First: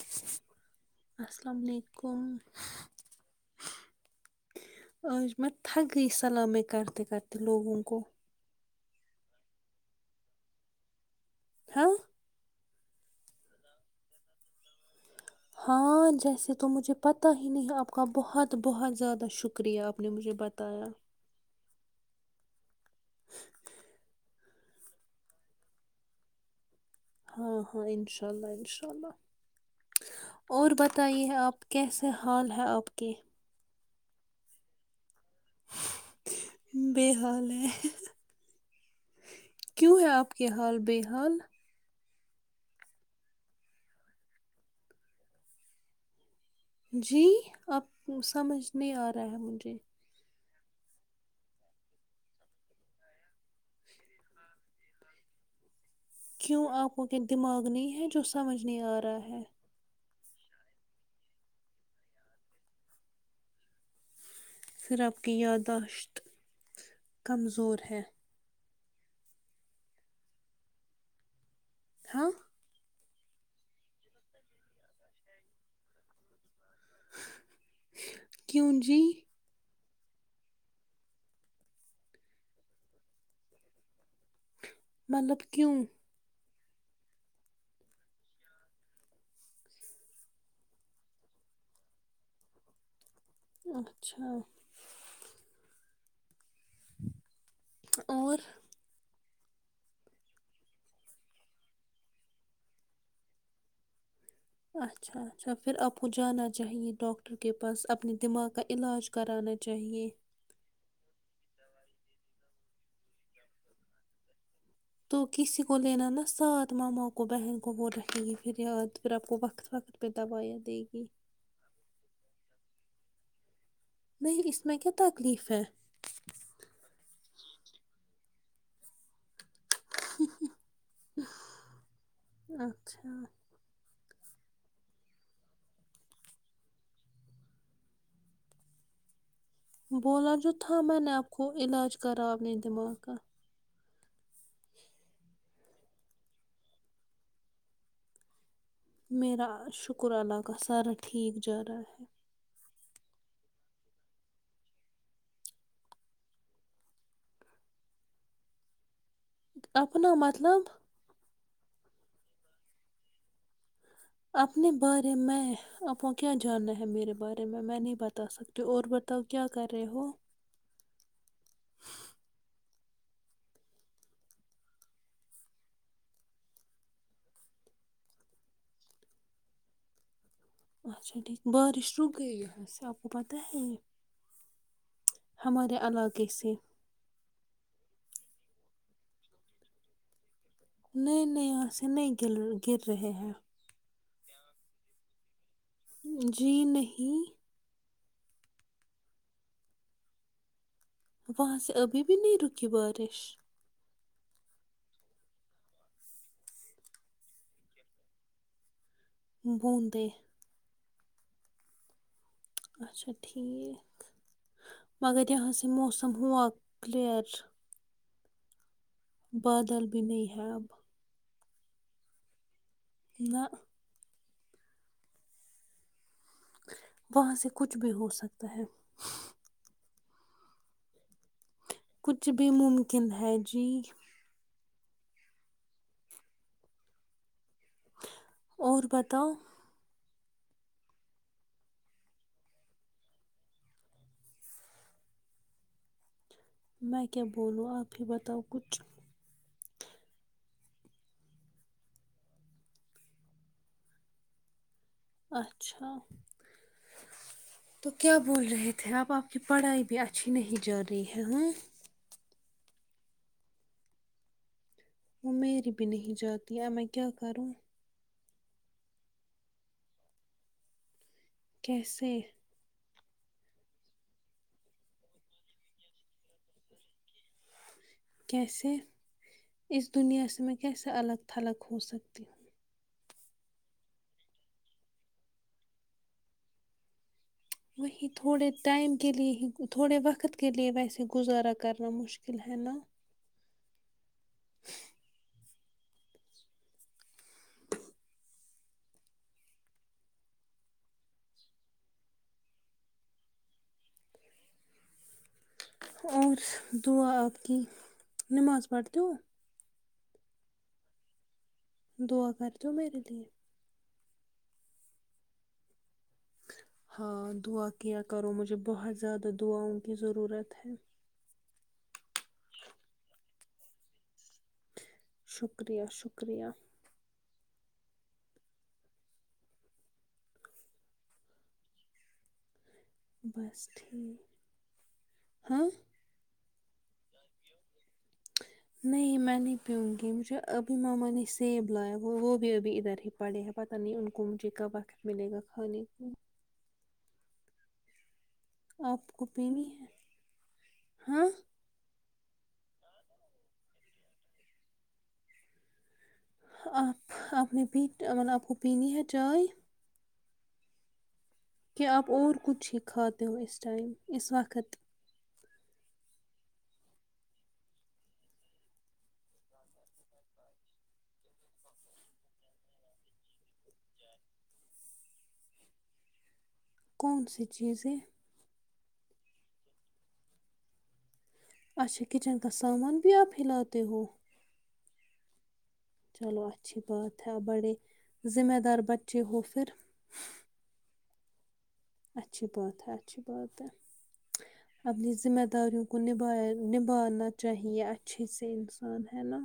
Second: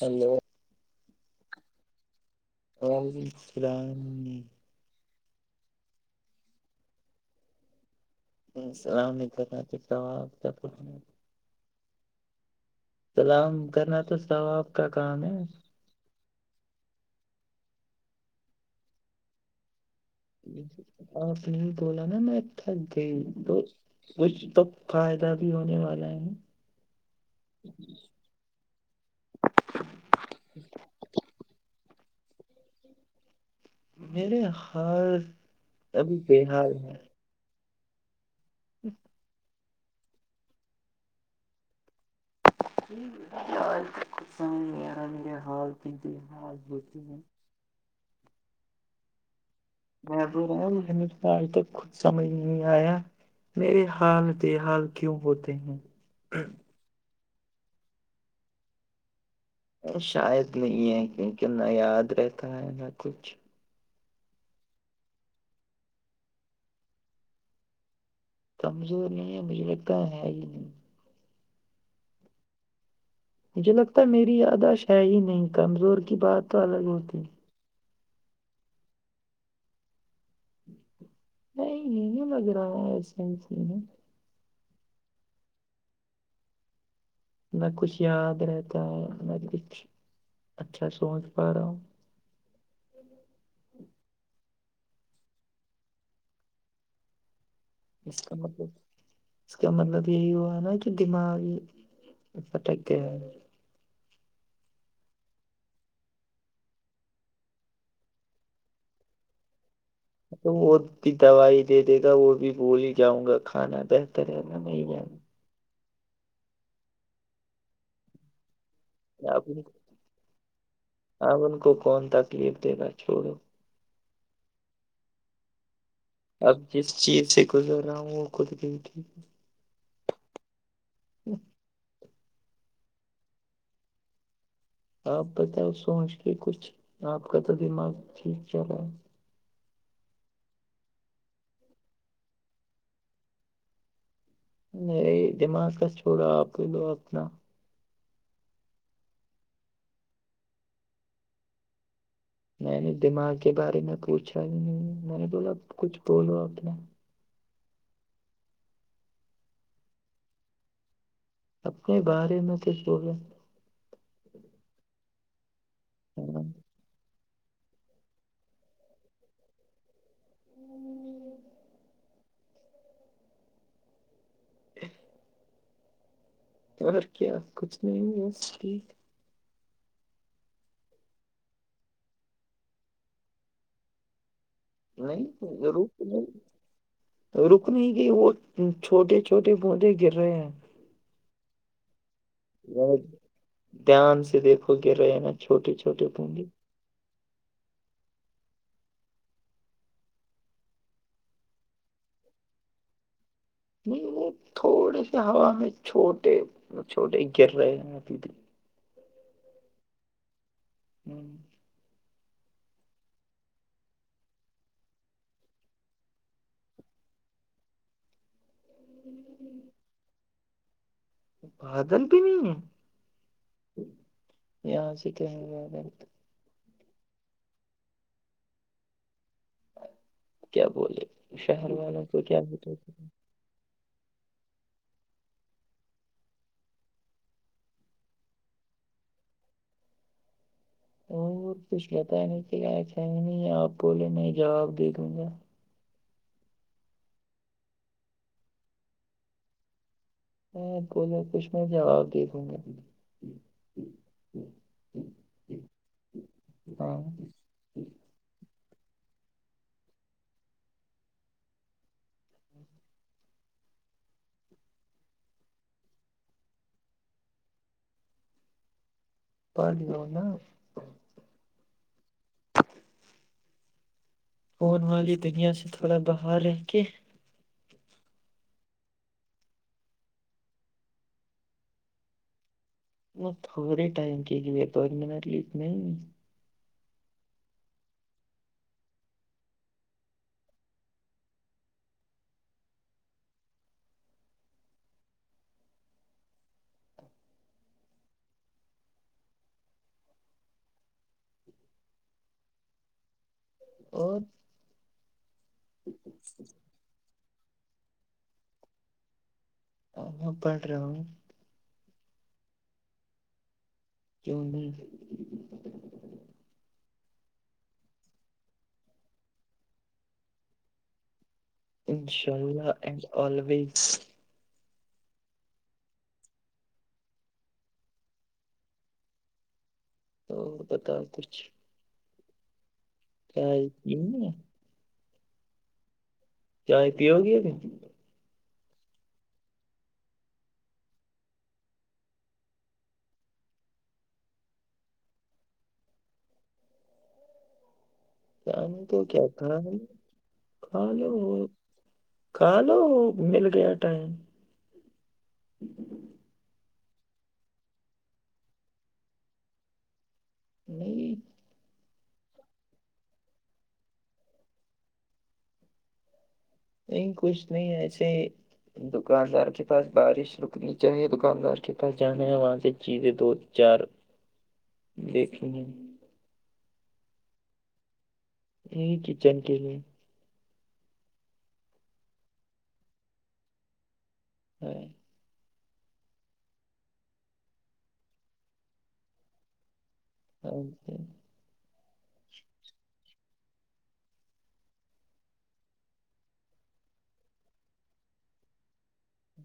hello السلام علیکم وعلیکم السلام آج میں تھک گئی سلامی کرتے کرتے لوگوں کو [unintelligible] [inaudible] ہاں سلام کرنا تو سو آاب کا کام ہے ہاں جیسے تو مجھے پتہ ہی نہیں آپ کا بہت بہت زیادہ شکر شکریہ آپ نے مجھے بتایا آپنے ہی بولا نا میں تھک گئی تو فائدہ بھی ہونے والا ہے ہاں ہاں انشاء اللہ انشاء اللہ اور بتائیے آپ کیسے حال ہے آپ کے میرے ہال ابھی بے حال ہے ب حال ہے [inaudible] [unintelligible] کیوں ہے آپ کے حال بے حال یار مجھے خود سمجھ نہی آرہا ہے میرے حال کیو بے حال جی اب سمجھ نہیں آ رہا ہے مجھے میں بول رہا ہو ہم تو آج تک خود سمجھ نہی آیا میرے حال بے حال کیوں ہوتے ہیں کیوں آپ کو کے دماغ نہیں ہے جو سمجھ نہیں آ رہا ہے شاید نہیں ہے کیونکہ نہ یاد رہتا ہے نہ کچھ پھر آپ کی یادداشت کمزور ہے کمزور نہیں ہے مجھے لگتا ہے ہی نہیں ہاں مجھے لگتا ہے میری یاداش ہے ہی نہیں کمزور کی بات تو الگ ہوتی کیوں جی نہیں نہیں لگ رہا ہے ایس مطلب کیوں نہ کچھ یاد رہتا ہے نہ کچ اچھا سوچ پا رہا ہوں اچھا [inaudible] اس کا اور مطلب اس کا مطلب یہی ہوا نا کہ دماغ بھٹک گیا ہے اچھا اچھا پھر آپ کو جانا چاہیے ڈاکٹر کے پاس اپنے دماغ کا علاج کرانا چاہیے تو وہ بھی دوائی دے دے گا وہ بھی بول ہی جاؤں گا کھانا بہتر ہے نا نہیں ج تو کسی کو لینا نا ساتھ ماما کو بہن کو وہ رہکھے گی پھر یاد پھر آپ کو وقت وقت پہ دوائیاں دے گی اب ان کو کون تکلیف دے گا چھوڑو نہیں اس میں کیا تکلیف ہے اب جس چیز سے گزر رہا ہوں وہ خود کی اچھا آپ بتاؤ سوچ کے کچھ آپ کا تو دماغ ٹھیک چلا ہے بولا تو تھا میں نے آپ کو علاج کرا اپنے دماغ کا میری دماغ کا چھوڑا آپ لو اپنا میرا شکر اللہ کا سارا ٹھیک جا رہا ہے میں نے دماغ کے بارے میں پوچھا بھی نہیں میں نے بولا کچھ بولو اپنا اپنا مطلب اپنے بارے میں کچھ بولو اپنے بارے میں آپ کو کیا جاننا ہے میرے بارے میں میں نہیں بتا سکتی اور بتاؤ کیا کر رہے ہو اور کیا کچھ نہیں بس ٹھیک اچا ٹھیک بارش روک گئی بیسی آپ کو پتہ ہے یہ نہیں ہمارے ضرورت علاقے نہیں سے روک نہیں گئی وہ چھوٹے چھوٹے بودے گر رہے ہیں نہیں نہیں ویسے نہیں گر گر ذرا رہے ہیں دھیان سے دیکھو گر رہے ہیں نا چھوٹی چو جی نہیں وہاں سے ابھی بھی نہیں رکی بارش نہیں وہ تھوڑی سی ہوا میں چھوٹے چھوٹے گر رہے ہیں ابھی بون دے ہوں اچھا ٹھیک مگر یہاں سے موسم ہوا کلیر [inaudible] بادل بھی نہیں ہے اب بادل بھی نہیں ہے نہ یہاں سے تو ہے بادل وہاں سے کچھ بھی ہو سکتا ہے کیا بولے شہر والوں کو کچھ کیا بھی ہوتا ممکن ہے جی اور بتاؤ اور کچھ بتانے کے لائق ہے ہے نہیں ہے آپ بولے میں جناب دے دوں گا میں کیا بولوں آپ ہی بتاؤ کچھ نہیں بولے کچھ میں جواب دے دوں گا اچھا ہاں تو کیا بول رہے تھے اپ آپ کی پڑھائی بھی اچھی نہیں جا رہی ہے ہاں وہ میری بھی نہیں چل رہی ہے اب میں کیا کروں پہالی ل نا کیسے فون والی دنیا سے تھوڑا باہر رہ کے کیسے اس دنیا سے میں کیسے الگ تھلگ ہو سکتی ہوں وہ تھوڑی ٹائم کے لیے پرمینٹلی نہیں وہیں تھوڑے ٹائم کے لیے ہی تھوڑے وقت کے لیے ویسے گزارا کرنا مشکل ہے نا ج اور اور دعا آپ کی نماز پڑھتےو اب پڑھ رہا ہوں دعا کرتے ہو میرے لیے کیوں نہیں ہاں دعا کیا کرو مجھے بہت زیادہ دعاؤں کی ضرورت ہے انشاء اللہ اینڈ آلویز شکریہ شکریہ تو بتاؤ کچھ چائے بس پی لی ٹھیک ہے ہاں چائے پیو گی نہیں میں نہیں پیوں گی مجھے ابھی ماما نے سیب لایا وہ وہ بھی ابھی ادھر ہی پڑے ہیں پت نہیں ان کو مجھے کب وقت ملے گا کھانے کو ٹائم کو آپ کیا پینی ٹائم ہے کھا لو ہاں کھا لومل گیا ٹائم آپ آپ نے پی مطلب آپ کو پینی ہے چائے نہیں کہ آپ اور کچھ ہی کھاتے ہو اس ٹائم اس وقت نہیں کچھ نہیں ایسے دکاندار کے پاس بارش رکنی چاہیے دکاندار کے پاس جانا ہے وہاں سے چیزیں دو چار ج [unintelligible] [inaudible] دیکھیں کون سی چیزیں یہ کچن کے لیے اچھا کچن کا سامان بھی آپ ہلاتے ہو ہاں چلو اچھی بات ہے بڑے ذمہ دار بچے ہو پھر ا جے اچھی بات ہے اچھی بات ہے اپنی ذمہ داریوں کو نبھ نبھا چاہیے اچھی سے انسان ہے نا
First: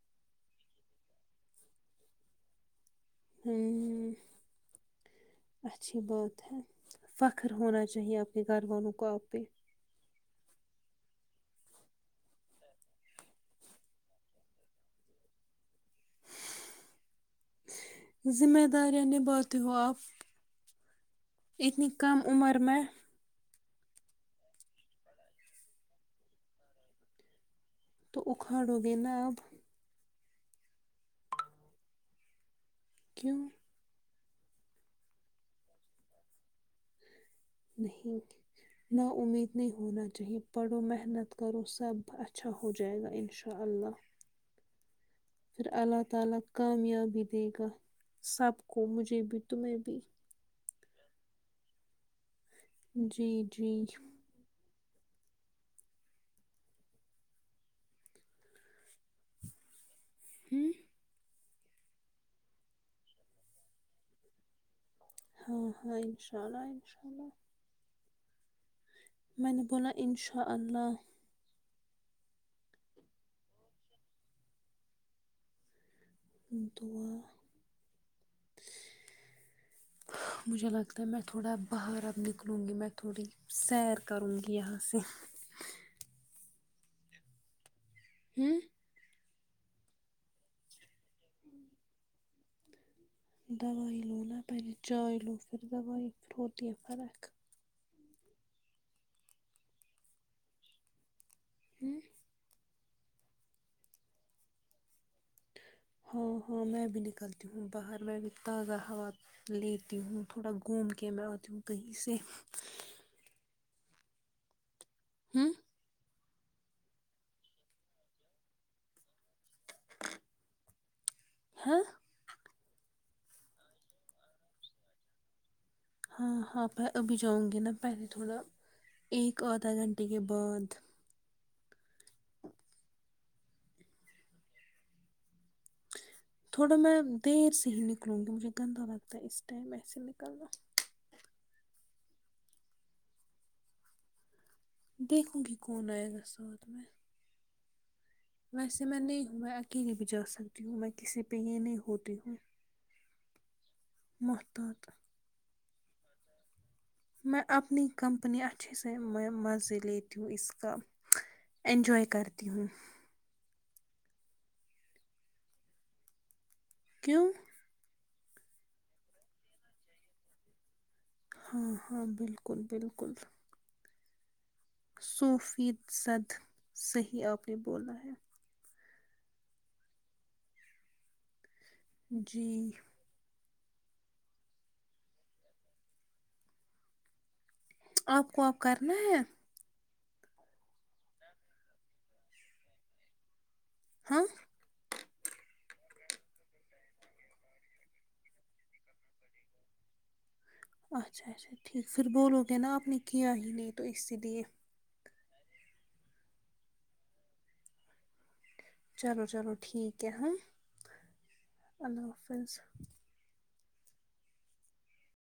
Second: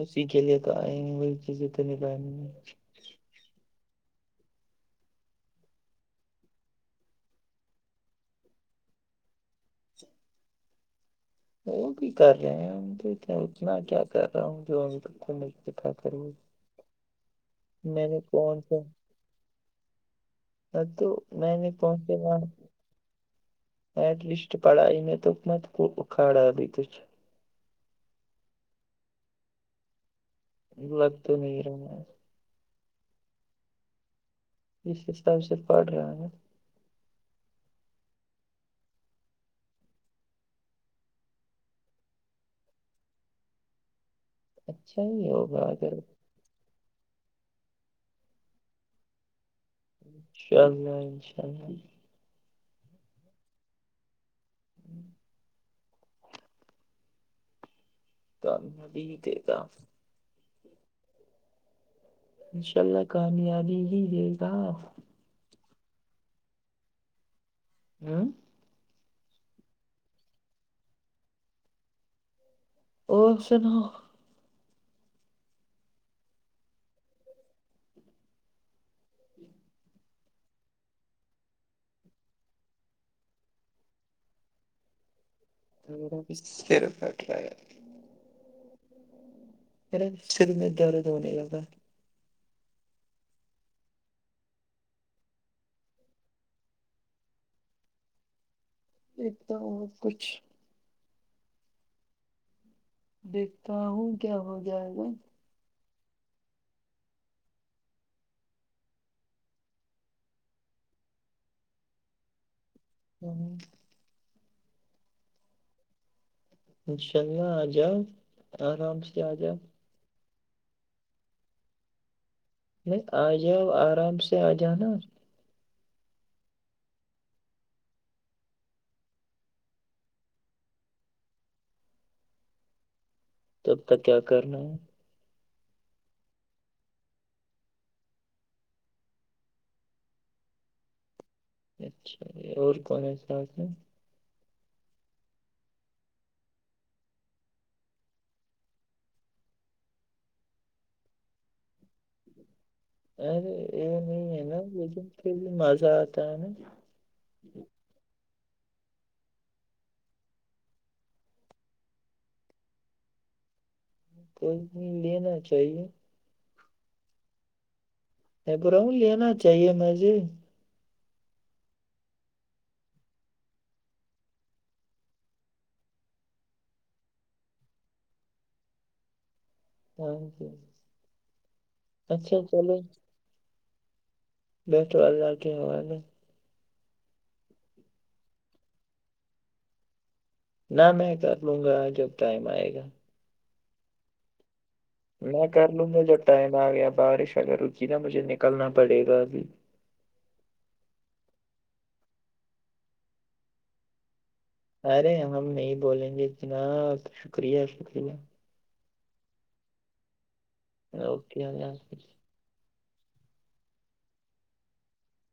اسی کے لیے توئ وہی چیزیں تو نک ہوں ہ اچھی بات ہے فخر ہونا چاہیے آپ کے گھر والوں کو آپ پہ وہ بھی کر رہے ہیں اتنا کیا کر رہا ہوں جو تک اتفاقو ذمہ دارں نباتے ہو آپ ہاں تو میں نے اتنی کون سے کم وہاں عمر میں ایٹ لیسٹ پڑھائی میں تو مت ا کاڑا ل ت تو اکھاڑو گے نا اب لگ تو نہیں رہا کیونوں اس ٹائم سے پڑھ رہا ہے نہیں نا امید نہیں ہونا چاہیے پڑھو محنت کرو سب اچھا ہو جائے گا ان شاء اللہ اللہ اچھا ہی ہوگا اگر اللہ تعالی کامیابی دے گا سب کو مجھے بھی ان شاء اللہ انشاء اللہ جی جی انشاء تو بھی ہی دے گا ہوں انشاء اللہ کامیابی ہی دے گا ہاں ہاں انشاء اللہ انشاء اللہ ہاں میں نے بولا انشاء اللہ اور سنا دعا مجھے لگتا ہے میں تھوڑا باہر اب نکلوں گی میں تھوڑی سیر کروں گی یہاں سے میرا سر پھٹ رہا ہے [unintelligible] [inaudible] ے سر میں دورد ہونے لگا دووائی لو نا پہے چائے لو پھر دووائی پھر ہوتییا فرق ایک تو اور کچھ ہوں دیکھتا ہوں کیا ہو جائے گا ہاں ہاں میں بھی نکلتی ہوں باہر میں بھی تازہ ہوا لیتی ہوں تھوڑا گھوم کے میں آتی ہوں کہیں سے تو ہاں انشاء اللہ آ جاؤ آرام سے آ جاؤ ہاں یہ آ جاؤ آرام سے آ جاؤ نا ہاں ہاں پ ابھی جاؤں گی نا پہلے تھوڑا ایک آدھا گھنٹے کے بعد تب تک کیا کرنا ہے تھوڑا میں دیر سے ہی نکلوں گی مجھے گندا لگتا ہے اس ٹائم ایسے نکلنا اچھا اور کون ہے صاح ہے دیکھوں گی کون آئے گا سوات میں ویسے میں نہیں ہوں میں اکیلے بھی جا سکتی ہوں میں کسی پہ یہ نہیں ہوتی ہوں ارے یہ نہیں ہے نا محتاط ب ک بھی مزاتا میں اپنی کمپنی اچھے سے میں مزے لیتی ہوں اس کا انجوائے کرتی ہوں کوئی نہیں لینا چاہیے کیوں میں ب رہ ہوں لینا چاہیے مھے ہاں ہاں بالکل بالکل صوفی زد صحیح آپ نے بولا ہے تھینک یو اچھا جی چلو اچھا چلو بیٹھو اللہ کے حوالے آپ کو آب کرنا ہے نہ میں کر لوں گا جب ٹائم آئے گا ہاں میں کر لوں گا جب ٹائم آ گیا بارش اگر رکی نا مجھے نکلنا پڑے گا ابھی اچھا اچھا ٹھیک پھر بولو گے نا آپ نے کیا ہی نہیں تو اسی لیے ارے ہم نہیں بولیں گے جناب شکریہ شکریہ چلو چلو ٹھیک ہے ہاں اوکے ا پس